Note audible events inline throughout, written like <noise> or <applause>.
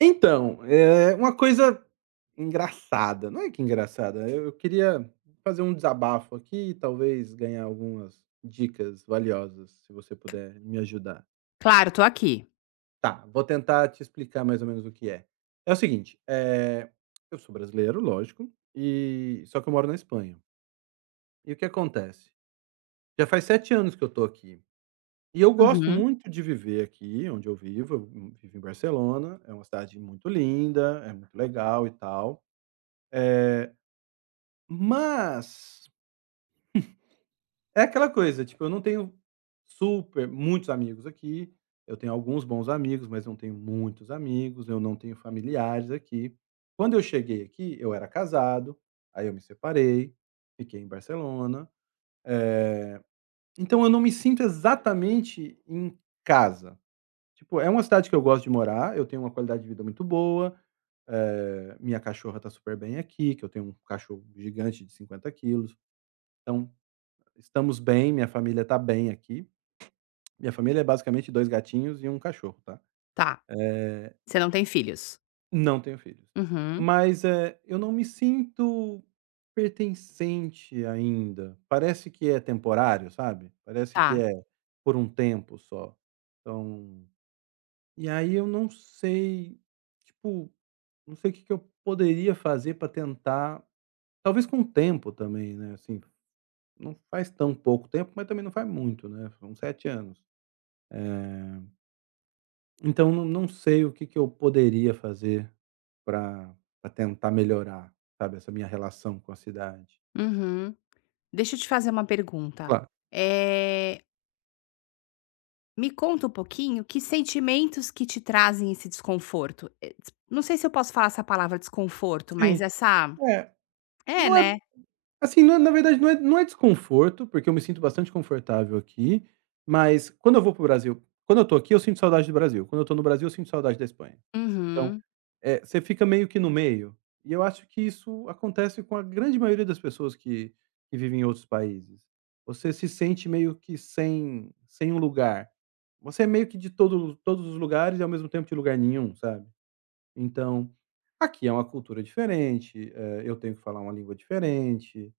Então, é uma coisa engraçada, não é que engraçada, eu queria fazer um desabafo aqui e talvez ganhar algumas dicas valiosas, se você puder me ajudar. Claro, tô aqui. Tá, vou tentar te explicar mais ou menos o que é. É o seguinte, eu sou brasileiro, lógico, e só que eu moro na Espanha. E o que acontece? Já faz 7 anos que eu tô aqui, e eu gosto Uhum. muito de viver aqui onde eu vivo em Barcelona, é uma cidade muito linda, é muito legal e tal. Eh Mas, é aquela coisa, tipo, eu não tenho super muitos amigos aqui, eu tenho alguns bons amigos, mas não tenho muitos amigos, eu não tenho familiares aqui. Quando eu cheguei aqui, eu era casado, aí eu me separei, fiquei em Barcelona. Eh, então eu não me sinto exatamente em casa. Tipo, é uma cidade que eu gosto de morar, eu tenho uma qualidade de vida muito boa. Minha cachorra tá super bem aqui, que eu tenho um cachorro gigante de 50 quilos. Então estamos bem, minha família está bem aqui. Minha família é basicamente 2 gatinhos e um cachorro, tá. Tá. Você não tem filhos? Não tenho filhos. Uhum. Mas eu não me sinto pertencente ainda. Parece que é temporário, sabe. Parece que Tá. é por um tempo só. Então e aí eu não sei, tipo, não sei o que que eu poderia fazer para tentar, talvez com o tempo também, né, assim, não faz tão pouco tempo, mas também não faz muito, né, são 7 anos. Eh Então não sei o que que eu poderia fazer para tentar melhorar, sabe, essa minha relação com a cidade. Uhum. Deixa eu te fazer uma pergunta. Claro. Eh, Me conta um pouquinho que sentimentos que te trazem esse desconforto. Des Não sei se eu posso falar essa palavra desconforto, mas Sim, essa é, é, não é né. assim, não é, na verdade não é, não é desconforto, porque eu me sinto bastante confortável aqui, mas quando eu vou para o Brasil, quando eu tô aqui eu sinto saudade do Brasil, quando eu tô no Brasil eu sinto saudade da Espanha. Então Uhum, é, você fica meio que no meio. E eu acho que isso acontece com a grande maioria das pessoas que vivem em outros países. Você se sente meio que sem um lugar. Você é meio que de todos os lugares e ao mesmo tempo de lugar nenhum, sabe. Então, aqui é uma cultura diferente. Eu tenho que falar uma língua diferente.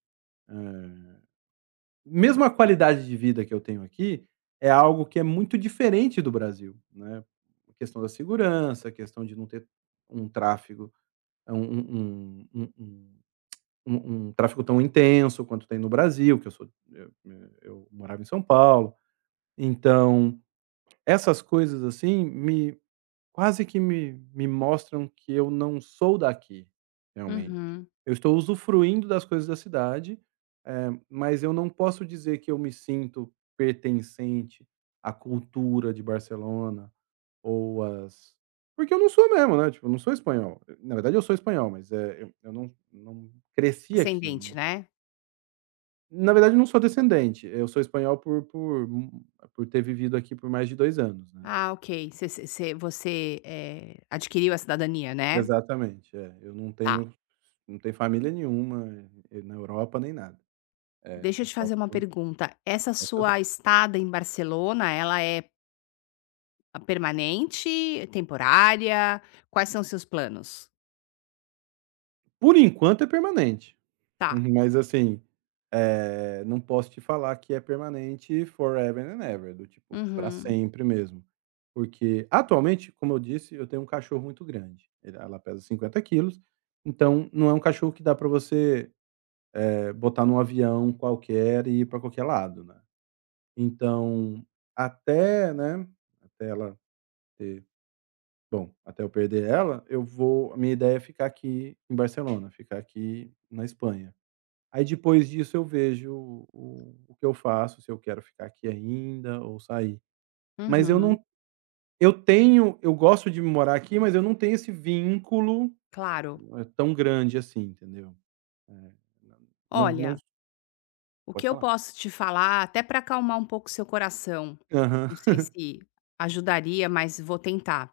Mesmo a qualidade de vida que eu tenho aqui é algo que é muito diferente do Brasil, né. A questão da segurança, a questão de não ter um tráfego, é um tráfego tão intenso quanto tem no Brasil. Que eu sou eu eh, Eu morava em São Paulo. Então, essas coisas, assim, me quase que me me mostram que eu não sou daqui, realmente. uhum. Eu estou usufruindo das coisas da cidade. Mas eu não posso dizer que eu me sinto pertencente à cultura de Barcelona, ou as porque eu não sou mesmo, né, tipo, eu não sou espanhol. Na verdade eu sou espanhol, mas eu não cresci aqui, Descendente, né. né. Na verdade eu não sou descendente, eu sou espanhol por por ter vivido aqui por mais de 2 anos, né. Ah, ok. Você, adquiriu a cidadania, né. Exatamente, é. Eu Tá. Não tenho família nenhuma. Na Europa nem nada. É, Deixa eu é te só fazer uma por pergunta. Essa sua estada em Barcelona, ela é a permanente, temporária, quais são seus planos? Enquanto é permanente. Tá. Uhum, mas assim, não posso te falar que é permanente forever and ever, do tipo, para Uhum, sempre mesmo. Porque atualmente, como eu disse, eu tenho um cachorro muito grande, ele ela pesa 50 quilos, então não é um cachorro que dá para você botar num avião qualquer e ir para qualquer lado, né. Então, até, né, até ela ter, bom, até eu perder ela, eu vou a minha ideia é ficar aqui em Barcelona, ficar aqui na Espanha. Aí depois disso eu vejo o que eu faço, se eu quero ficar aqui ainda ou sair. Mas eu uhum, não, eu tenho, eu gosto de morar aqui, mas eu não tenho esse vínculo claro. Tão grande assim, entendeu. Eh, não não Olha, o que Pode eu falar. posso te falar, até para acalmar um pouco seu coração, Aham. não sei <laughs> se ajudaria, mas vou tentar.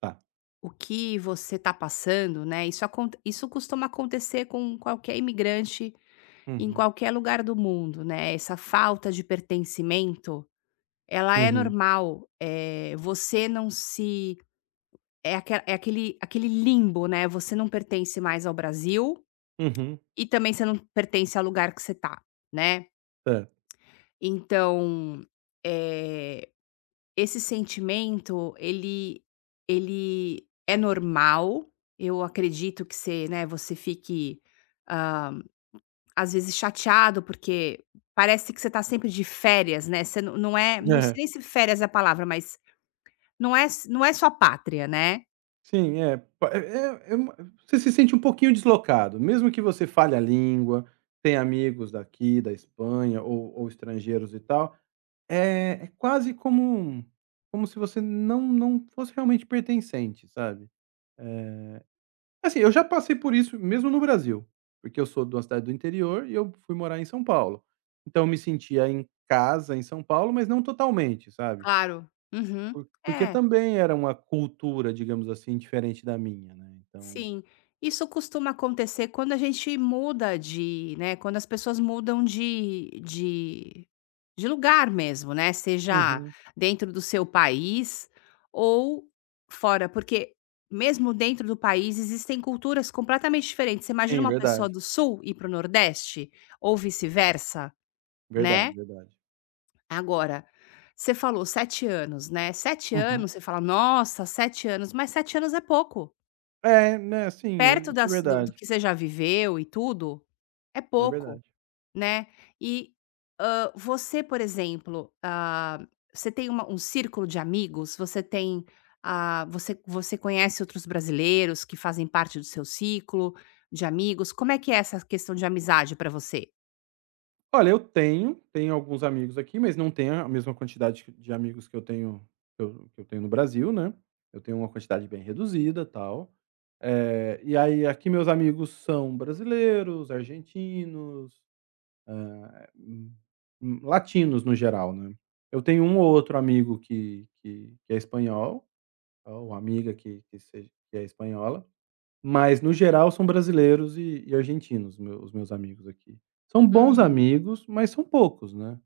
Tá. O que você está passando, né? Isso costuma acontecer com qualquer imigrante em Uhum. qualquer lugar do mundo, né? Essa falta de pertencimento, ela é Uhum. normal. Você não se é aque é aquele limbo, né, você não pertence mais ao Brasil Uhum. e também você não pertence ao lugar que você tá, né. Certo. Então, eh, esse sentimento ele é normal, eu acredito que você, né, você fique, hã, às vezes chateado, porque parece que você tá sempre de férias, né, você não é não sei É. nem se férias é a palavra, mas não é s não é sua pátria, né. Sim, é pa é é é uma você se sente um pouquinho deslocado, mesmo que você fale a língua, tenha amigos daqui da Espanha ou estrangeiros e tal. É quase como como se você não fosse realmente pertencente, sabe. Assim, eu já passei por isso mesmo no Brasil, porque eu sou de uma cidade do interior e eu fui morar em São Paulo. Então eu me sentia em casa em São Paulo, mas não totalmente, sabe. Claro. Uhum. Porque É. também era uma cultura, digamos assim, diferente da minha, né, então. Sim, isso costuma acontecer quando a gente muda de, né, quando as pessoas mudam de lugar mesmo, né, seja Uhum. dentro do seu país ou fora, porque mesmo dentro do país existem culturas completamente diferentes. Você imagina Sim, uma pessoa verdade. do sul ir para o nordeste ou vice-versa, Verdade, né. verdade. Agora, você falou 7 anos, né, Sete Uhum. anos, você fala: "Nossa, 7 anos", mas 7 anos é pouco. É, né, sim, é Perto isso, é das do verdade, que você já viveu e tudo, é é pouco, verdade. né. E, você, por exemplo, você tem uma um círculo de amigos? Você tem, você conhece outros brasileiros que fazem parte do seu ciclo de amigos? Como é que é essa questão de amizade para você? Olha, eu tenho, tenho alguns amigos aqui, mas não tenho a mesma quantidade de amigos que eu tenho, que eu tenho no Brasil, né? Eu tenho uma quantidade bem reduzida, tal. E aí aqui meus amigos são brasileiros, argentinos, ah, hum, latinos no geral, né? Eu tenho um ou outro amigo que é espanhol, ou amiga que é espanhola, mas no geral são brasileiros e argentinos, meu os meus amigos aqui. São bons Uhum, amigos, mas são poucos, né.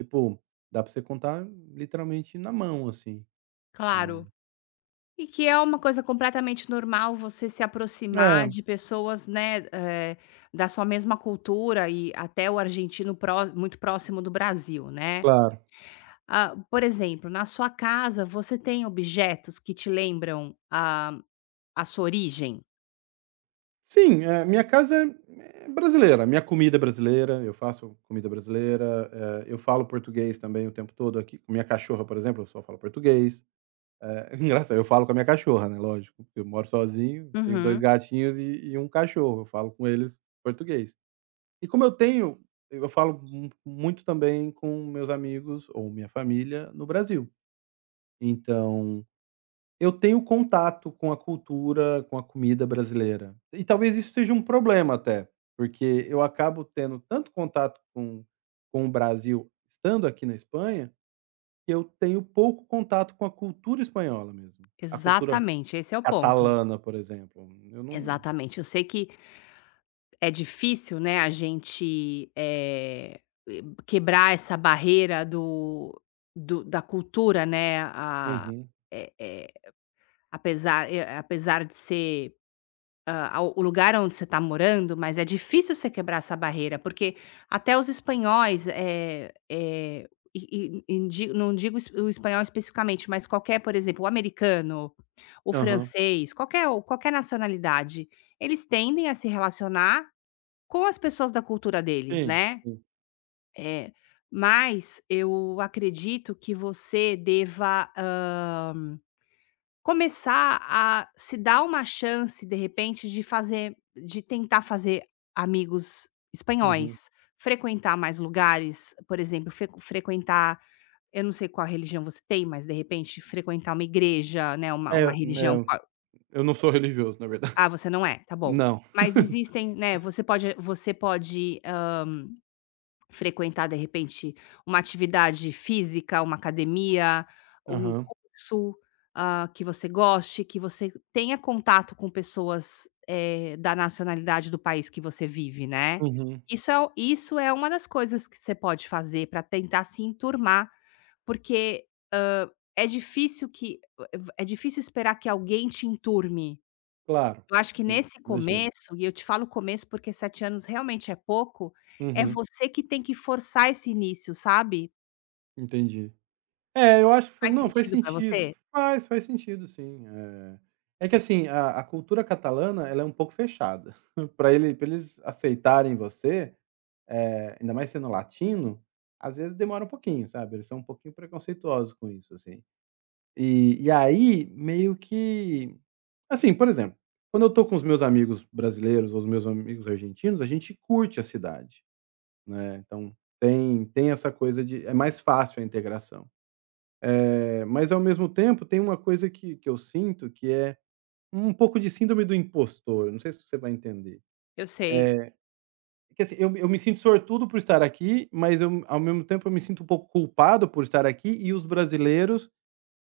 Tipo, dá pra você contar literalmente na mão, assim. É. claro. E que é uma coisa completamente normal você se aproximar É, de pessoas, né, da sua mesma cultura e até o argentino pró muito próximo do Brasil, né. claro. Ah, por exemplo, na sua casa você tem objetos que te lembram a sua origem? Sim, minha casa é brasileira, minha comida é brasileira, eu faço comida brasileira. Eu falo português também o tempo todo aqui. Com minha cachorra, por exemplo, eu só falo português. <laughs> Engraçado, eu falo com a minha cachorra, né, lógico, porque eu moro sozinho, tenho 2 Uhum, gatinhos e um cachorro, eu falo com eles português. E como eu tenho Eu falo mu muito também com meus amigos ou minha família no Brasil. Então, eu tenho contato com a cultura, com a comida brasileira. E talvez isso seja um problema até, porque eu acabo tendo tanto contato com o Brasil estando aqui na Espanha, que eu tenho pouco contato com a cultura espanhola mesmo. A cultura exatamente, esse é o ponto. catalana, por exemplo, eu não. Exatamente, eu sei que é difícil, né, a gente, quebrar essa barreira do da cultura, né, a Uhum. eh eh, apesar e apesar de ser, o lugar onde você está morando, mas é difícil você quebrar essa barreira, porque até os espanhóis, e di não digo es- o espanhol especificamente, mas qualquer, por exemplo, o americano, o Aham. francês, qualquer nacionalidade, eles tendem a se relacionar com as pessoas da cultura deles, Sim, né, sim. eh, mas eu acredito que você deva, começar a se dar uma chance, de repente, de fazer de tentar fazer amigos Uhum. espanhóis, frequentar mais lugares, por exemplo, frequ frequentar eu não sei qual religião você tem, mas, de repente, frequentar uma igreja, né, uma É, religião né, qual. eu não sou religioso, na verdade. Ah, você não é, tá bom. Não. Mas existem, né, você pode frequentar, de repente, uma atividade física, uma academia, um Aham. curso, ah, que você goste, que você tenha contato com pessoas, da nacionalidade do país que você vive, né. Uhum. Isso é uma das coisas que você pode fazer para tentar se enturmar, porque, hã, é difícil que é difícil esperar que alguém te enturme. Claro. Eu acho que Sim, nesse imagino. começo, e eu te falo começo porque 7 anos realmente é pouco, é Uhum. você que tem que forçar esse início, sabe. Entendi. É, eu acho que foi Faz não, faz sentido pra sentido. você? Faz, faz sentido sim. É que assim, a cultura catalana, ela é um pouco fechada. <laughs> Para ele pra eles aceitarem você, ainda mais sendo latino, às vezes demora um pouquinho, sabe. Eles são um pouquinho preconceituosos com isso, assim. E aí, meio que assim, por exemplo, quando eu tô com os meus amigos brasileiros ou os meus amigos argentinos, a gente curte a cidade. Né, então tem essa coisa de é mais fácil a integração. Mas ao mesmo tempo tem uma coisa que eu sinto que é um pouco de síndrome do impostor, não sei se você vai entender. Eu sei. Eh, que assim, eu me sinto sortudo por estar aqui, mas eu ao mesmo tempo eu me sinto um pouco culpado por estar aqui e os brasileiros,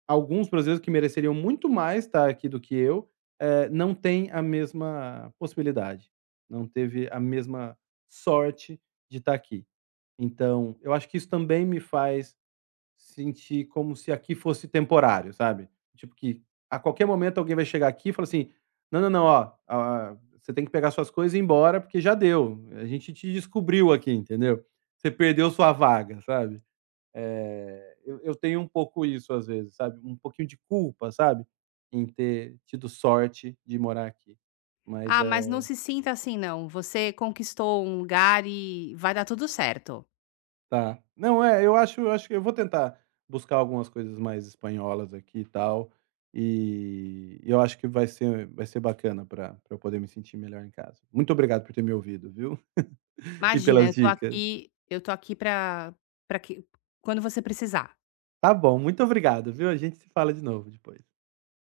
alguns brasileiros que mereceriam muito mais estar aqui do que eu, não têm a mesma possibilidade, não teve a mesma sorte de estar aqui. Então, eu acho que isso também me faz sentir como se aqui fosse temporário, sabe? Tipo que a qualquer momento alguém vai chegar aqui e falar assim: "Não, não, não, ó, ah, você tem que pegar suas coisas e ir embora porque já deu. A gente te descobriu aqui, entendeu? Você perdeu sua vaga", sabe? Eu tenho um pouco isso às vezes, sabe? Um pouquinho de culpa, sabe? Em ter tido sorte de morar aqui. Mas Ah, mas é. não se sinta assim não, você conquistou um lugar e vai dar tudo certo. Tá. Não, é, eu acho, eu acho que eu vou tentar buscar algumas coisas mais espanholas aqui e tal, e eu acho que vai ser, vai ser bacana para pra eu poder me sentir melhor em casa. Muito obrigado por ter me ouvido, viu, <laughs> e Imagina, pelas dicas. Eu tô aqui pra pra que quando você precisar. Tá bom, muito obrigado, viu, a gente se fala de novo depois.